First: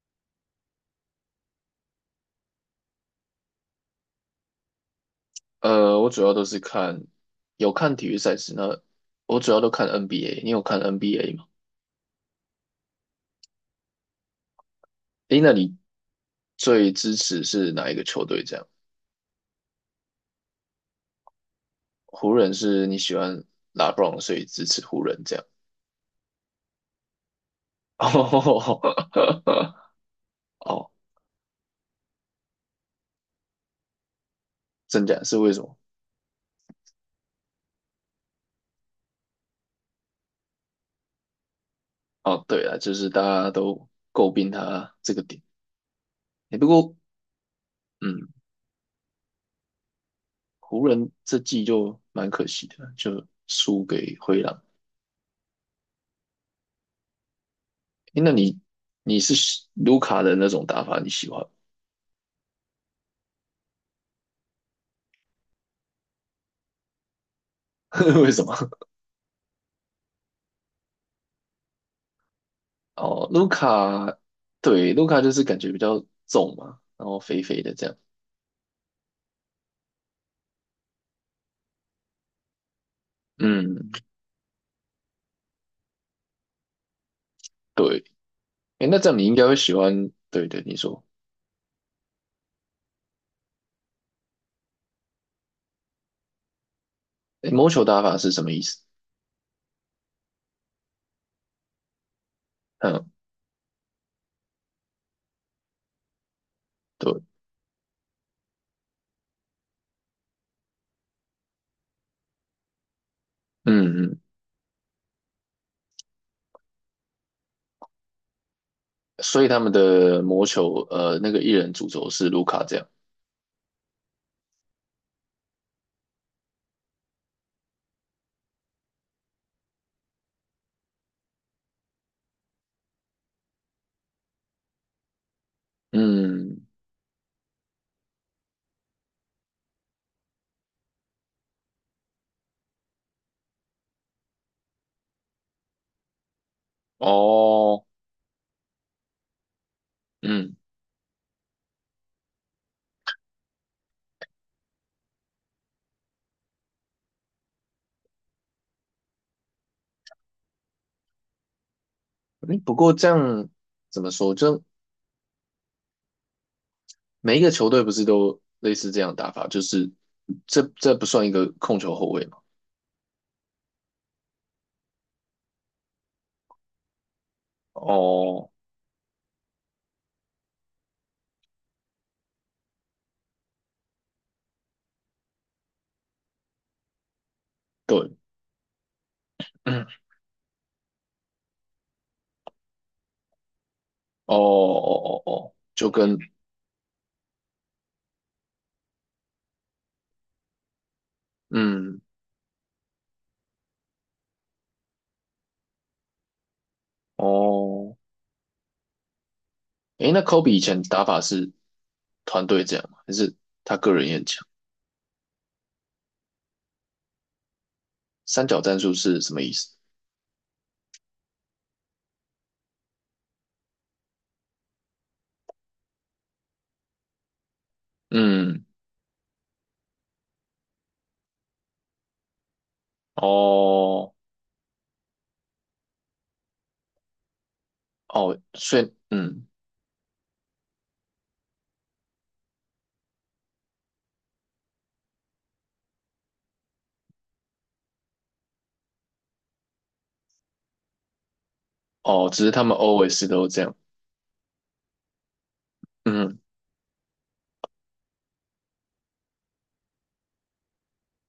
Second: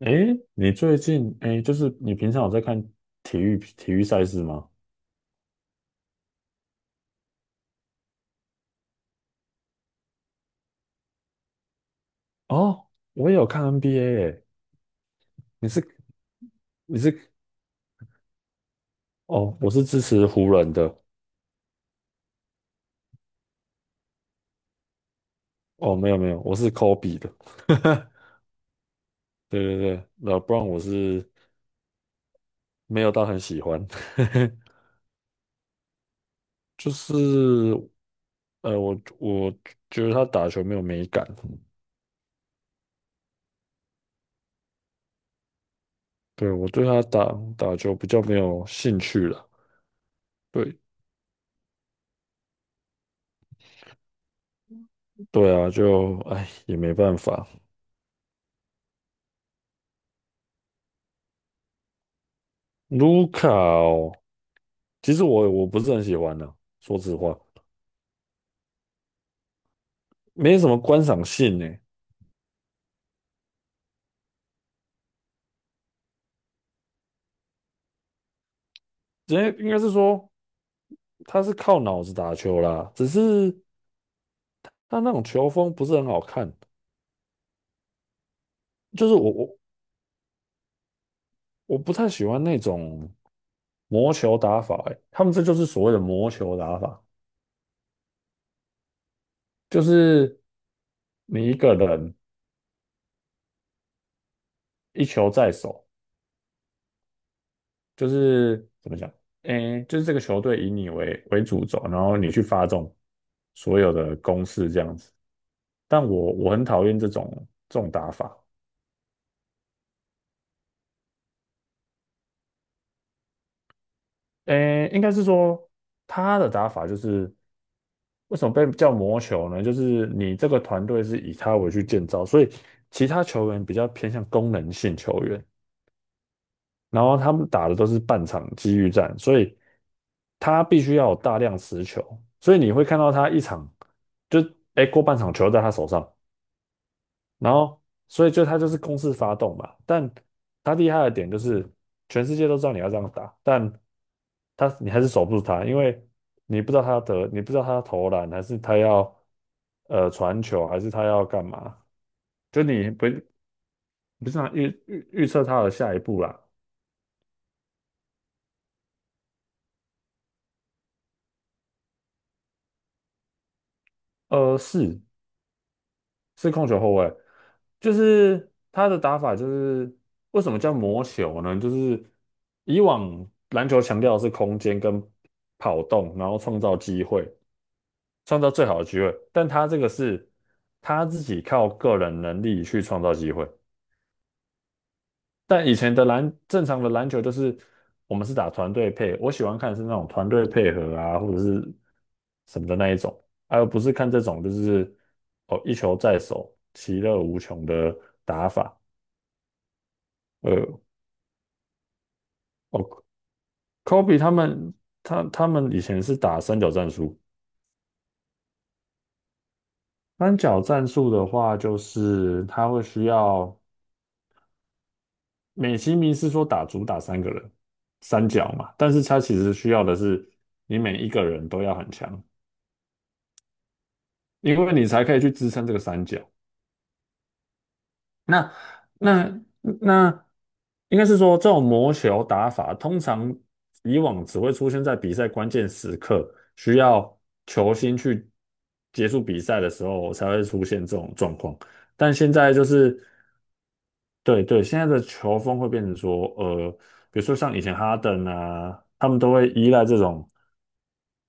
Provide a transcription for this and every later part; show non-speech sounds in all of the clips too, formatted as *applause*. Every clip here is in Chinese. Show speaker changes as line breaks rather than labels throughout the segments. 诶，你最近就是你平常有在看体育赛事吗？
我主要都是看，有看体育赛事，那我主要都看 NBA。你有看 NBA 吗？
哦，我也有看 NBA 诶。
诶，那
你
你
是
最
你
支
是
持是哪一个球队？这样，
哦，我是支持湖人的。
湖人是你喜欢拉 e b r o n 所以支持湖人这样。
哦，没有没有，我是 Kobe 的。
*laughs*
*laughs*
哦，
对对对，老布 n 我
哦
是没有到很喜欢。*laughs*
真假是为什么？
就是我觉得他打球没有美感。
哦，对啊，就是大家都诟病他这个点。
对，
诶，不
我对
过，
他打球比较
嗯，
没有兴趣了。
湖
对
人这季就蛮可惜的，就输给灰狼。
对啊，就哎也没办法。
诶，那你是卢卡的那种打法，你喜欢吗？
卢卡哦，其实我不是很喜欢的，说实话，
*laughs* 为什么？
没什么观赏性呢。
哦，卢卡，对，卢卡就是感觉比较重嘛，然后肥肥的这样。
人为应该是说他是靠脑子打球啦，只是
嗯，
他那种球风不是很好看。
对。哎，那
就
这
是
样你
我
应该会
我
喜欢。对对，你说，
我不太喜欢那种魔球打法。欸，他们这就是所谓的魔球打法，
哎，魔球打法是什么意思？
就是你一个人
嗯，
一球在手，
对，
就是怎么讲，诶，就是这个球队以你为主轴，然后你去发动所有
嗯
的
嗯。
攻势这样子。但我很讨厌这种打法。
所以他们的魔球，那个艺人主轴是卢卡这样。
诶，应该是说他的打法就是为什么被叫魔球呢？就是你这个团队是以他为去建造，所以其他球员比较偏向功能性球员，
嗯，
然后他们打的都是半场机遇战，所以他必须要有大量持球，所以你会看到他一场就诶，过半场球在他手上，然后
哦，
所以就他就是公式发动嘛。但
嗯。
他厉害的点就是全世界都知道你要这样打，但他你还是守不住他，因为你不知道它得，你不知道它投篮还是他要传球还是他要干嘛，
诶
就
不
你
过
不
这样怎么
不是
说？
想
就
预测他的下一步啦。
每一个球队不是都类似这样打法？就是这不算一个控球后卫嘛？
是，是控球后卫。就
哦，
是他的打法就是为什么叫魔球呢？就是以往篮球强调的是空间跟跑动，然后创造机会，
对。
创造最好的机会，但
*clears throat*
他这
嗯。
个是他自己靠个人能力去创造机会。
哦哦哦哦，
但以
就
前的
跟
正常的篮球就是我们是打团队配，我喜欢看的是那种团队配合啊，或者是
嗯
什么的那一种，而不是看这种就是哦一球在手，其乐无穷的
哦，
打法。
诶，那 Kobe 以
呃，
前打法是团队这样吗？
哦
还是他个人也
，Kobe
很强？
他们以前是打三角战术。
三角战术是什么意思？
三角战术的话就是他会需要美其名是说主打3个人三角
嗯，
嘛，但是他其实需要的是你每一个人都要很强。
哦
因为你才可以去支撑这个三角。
哦，
那
所以
那
嗯
那，应该是说这种魔球打法，通常以往只会出现在比赛关键时刻，需要球星去结束比赛的时候才会出现这种状况。但
哦，
现
只是
在
他
就
们
是
always 都这样。
对对，现在的球风会变成说，
嗯
比如说像以前哈登啊，他们都会依赖这种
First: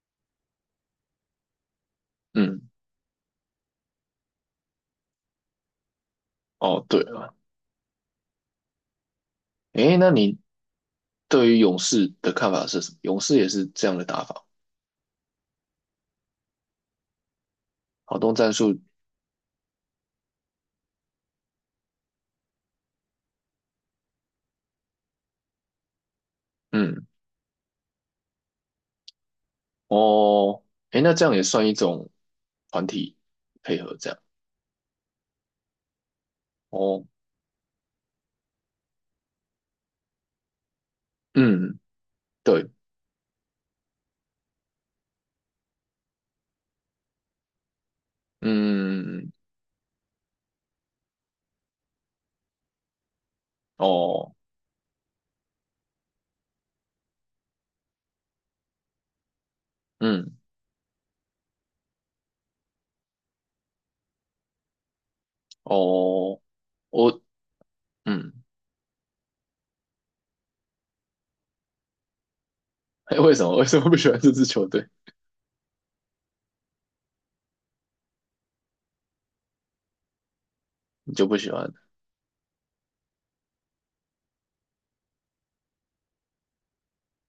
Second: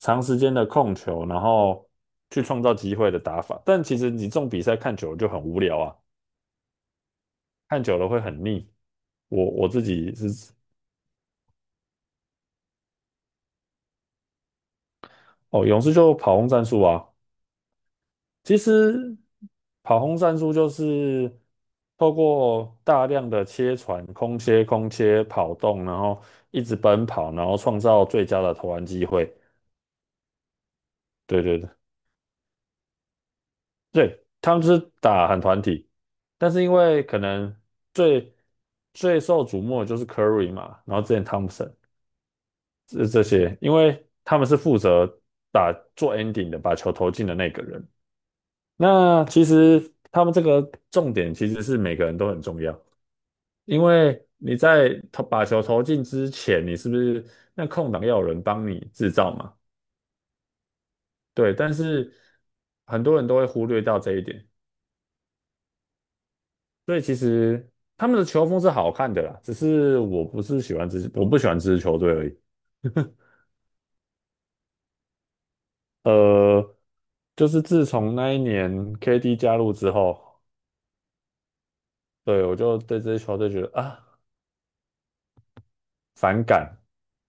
长时间的控球，然后去创
嗯，
造机会的打法。但其实你这种比赛看久了就很无聊啊，
哦对了，
看久了会很腻。我自
诶，那
己
你
是
对于勇士的看法是什么？勇士也是这样的打法，
哦，勇士就跑轰战术啊。
好动战
其
术。
实跑轰战术就是透过大量的切传、空切、跑动，然后一直奔
嗯
跑，然后创造最佳的投篮机会。
哦，诶，那这样也
对对
算
对。
一种团体配合这样。
对，他们就是打很团体。但是因为
哦，
可能最最受瞩目的就是 Curry 嘛，然后之前汤普森
嗯。对。
这些，因为他们是负责打做 ending 的，把球投进的那个人。那
嗯，
其实他们这个重点其实是每个人都很重要，因为
哦，
你在把球投进之前，你是不是那空档要有人帮你制造嘛？
嗯，
对，但是很多人都会忽略到这一点。
哦，
所以其
我，
实他们的
嗯，
球风是好看的啦，只是我不是喜欢这支，我不喜欢这支球队而已。
哎，为什么不喜欢这支球队？
呃，就是自从那一年 KD 加入之后，
你就不喜欢？
对，我就对这支球队觉得啊反感。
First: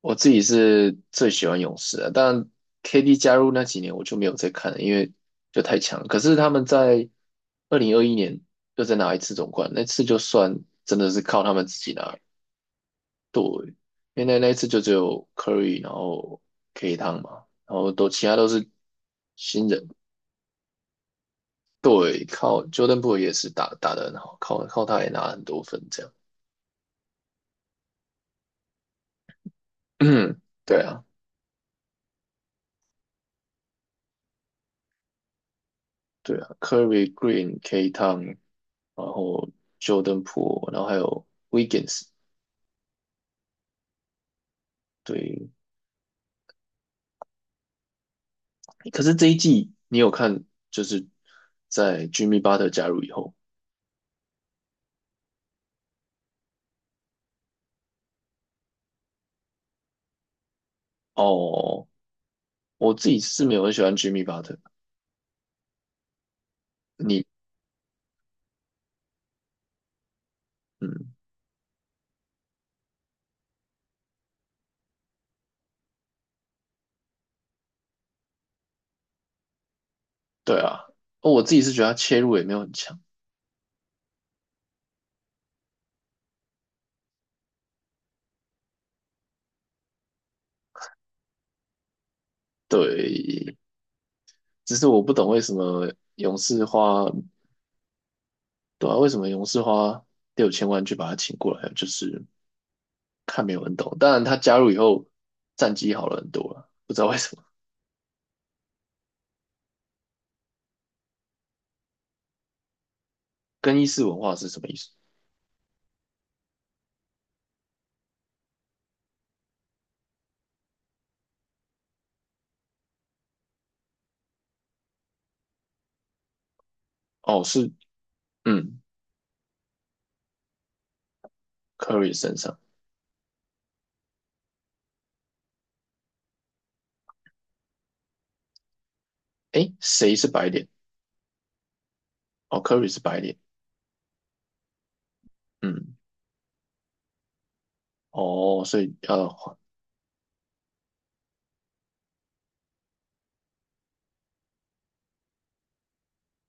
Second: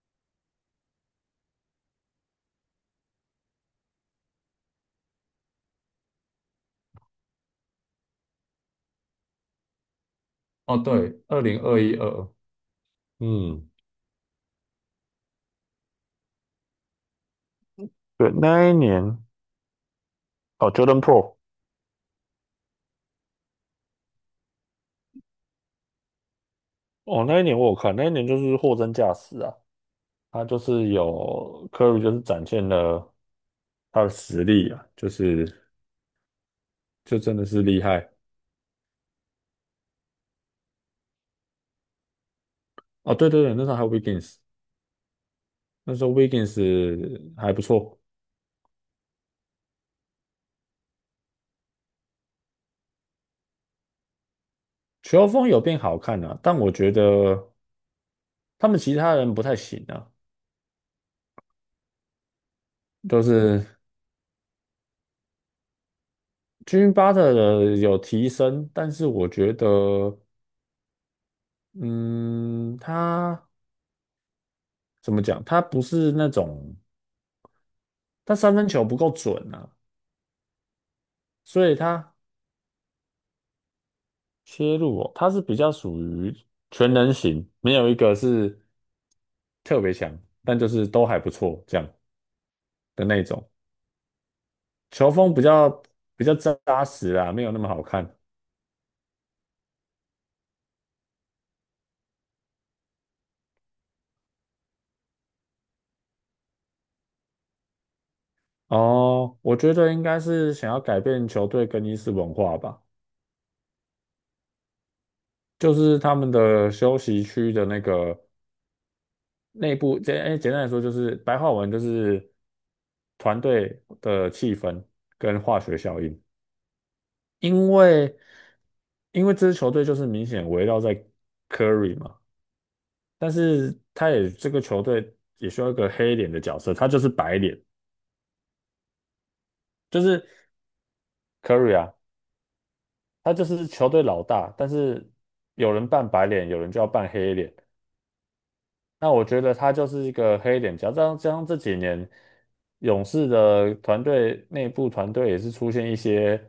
我自己是最喜欢勇士的，但 KD 加入那几年我就没有再看了，因为就太强了。可是他们在2021年又再拿一次总冠，那次就算
哦，
真的是
对，二
靠他
零
们自
二
己
一二
拿，
二2，嗯，
因为那一次就只有 Curry，然后 K 汤嘛，然后都其
对，
他都
那
是
一年
新人，
哦，Jordan Po，r。
对，靠 Jordan p o o l 也是打得很好，靠他也拿了很多分这样。
哦，那一年我有看，那一年就是货真价实啊，
*clears throat* 嗯，
他就
对
是
啊，
有 Curry，就是展现了他的实力啊，就是
对啊，Curry、
就真的
Green、
是厉
K
害。
Town，然后 Jordan p o o l 然后还有 Wiggins。
哦，对对对，那时候还有 Wiggins，
对，
那时候 Wiggins 还不错。
可是这一季你有看，就是在 Jimmy Butler 加入以后，
球风有变好看啊，但我觉得他们其他人不太行啊。
哦，我自己
就
是没有
是
很喜欢 Jimmy Butler。
j i m m t
你，
的有提升，但是我觉得，
嗯，
嗯，他怎么讲？他不是那种他三分球不够准啊，
对啊，哦，我自己
所
是
以
觉得他
他
切入也没有很强。
切入哦，他是比较属于全能型，没有一个是特别强，但就是都还不错这样的那种，
对，只是我
球
不懂
风
为
比
什
较
么
比较
勇士
扎
花
实啊，没有那么好看。
对啊，为什么勇士花6000万去把他请过来，就是看没有人懂。当然，他加入以后战绩好了很多了，不知道为什么。
哦，我觉得应该是想要改变球队更衣室文化吧。
更衣室文化是什么意思？
就是他们的休息区的那个内部，简单来说就是白话文就是团队的气氛跟化学效应。
哦，是
因为
嗯
因为这支球队就是明显围绕在 Curry
，Curry
嘛，
身上。
但是他也这个球队也需要一个黑脸的角色，他就是白脸。
诶，
就
谁
是
是白脸？
Curry 啊，
哦，Curry 是白
他
脸。
就是球队老大，但是有人
嗯，
扮白脸，有人就要扮黑脸。
哦，所以
那我
要
觉得他就是一个黑脸。加上这几年勇士的团队内部团队也是出现一些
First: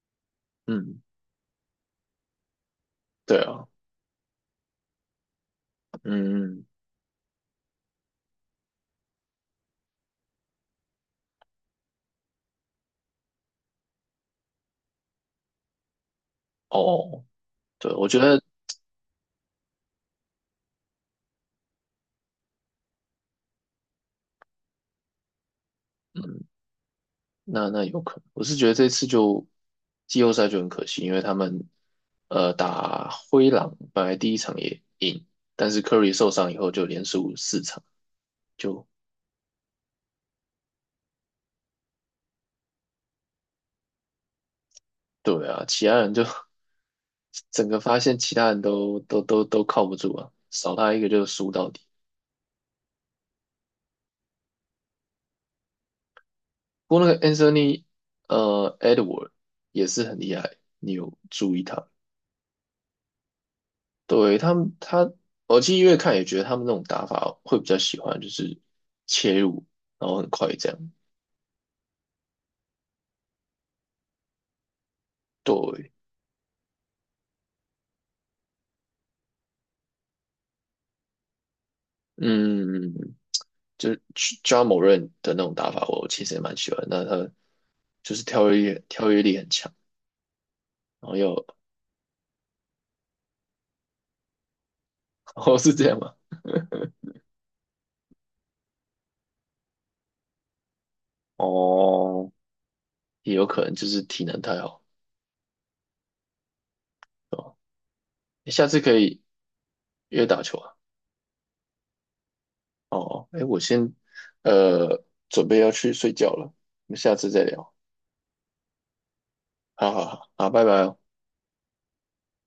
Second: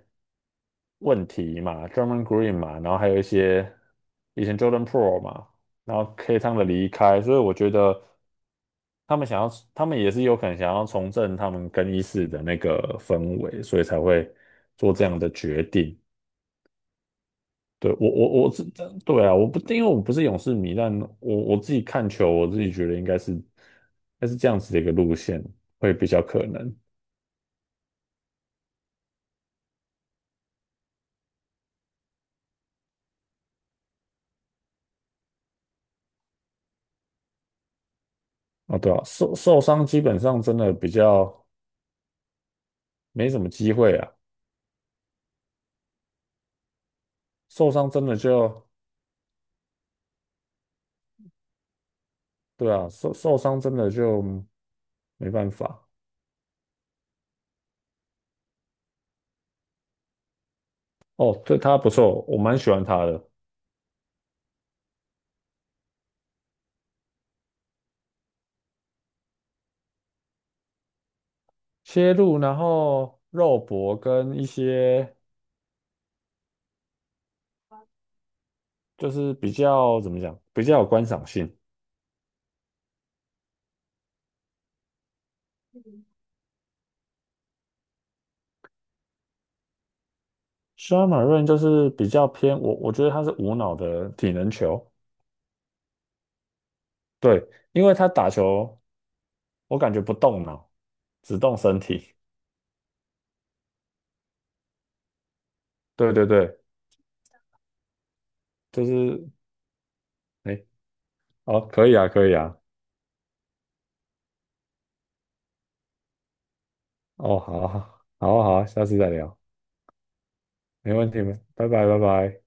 嗯，
问题嘛，Draymond Green 嘛，然后还有一
对啊，
些以前 Jordan p r o 嘛，然后 K 汤的
嗯，
离开，所以我觉得他们想要，他们也是有可能想要重振他们更衣室的那个氛围，所以才会做这样的决定。
哦，
对，
对，我
我
觉
我
得。
我是。对啊，我不，因为我不是勇士迷。但我自己看球，我自己觉得应该是，这样子的一个路线会比较
嗯
可能
那有可能，我是觉得这次就季后赛就很可惜，因为他们打灰狼本来第一场也赢，但是 Curry 受伤以后就连输4场，
啊。
就
对啊，受伤基本上真的比较没什么机会啊。
对啊，其他人就 *laughs* 整
受
个
伤
发
真的
现其他人
就，
都靠不住啊，少他一个就输到底。
对啊，受伤真的就没办法。
不过那个 Anthony Edward 也是很厉害，你有
哦，
注
对，
意
他
他？
不错，我蛮喜欢他的
对，他们，他，我其实越看也觉得他们那种打法会比较喜欢，就是切入，然后很快这样。
切入，然后肉搏跟一些
对，
就是比较怎么讲，比较有观赏性。
嗯，就是 Ja m o 的那种打法，我其实也蛮喜欢。那他就是跳跃力，跳跃力很强，
Sean
然后
m a r i
又
n 就
*laughs*，
是比较偏我，我觉得他是无脑的体能球。
哦，是这样吗？
对，因为他打球我感觉不动脑，只动身体。
哦，也有可能就是体能太好，
对对对，
哦，你下次
就
可以
是
约打球
哎，
啊。
好，可以啊，可以啊。
哦，哎，我先呃准备要去睡觉了，我们下次
哦，
再
好，
聊。
好，好，好，下次再聊，
好好好，好，拜拜
没
哦。
问题，没，拜拜，拜拜。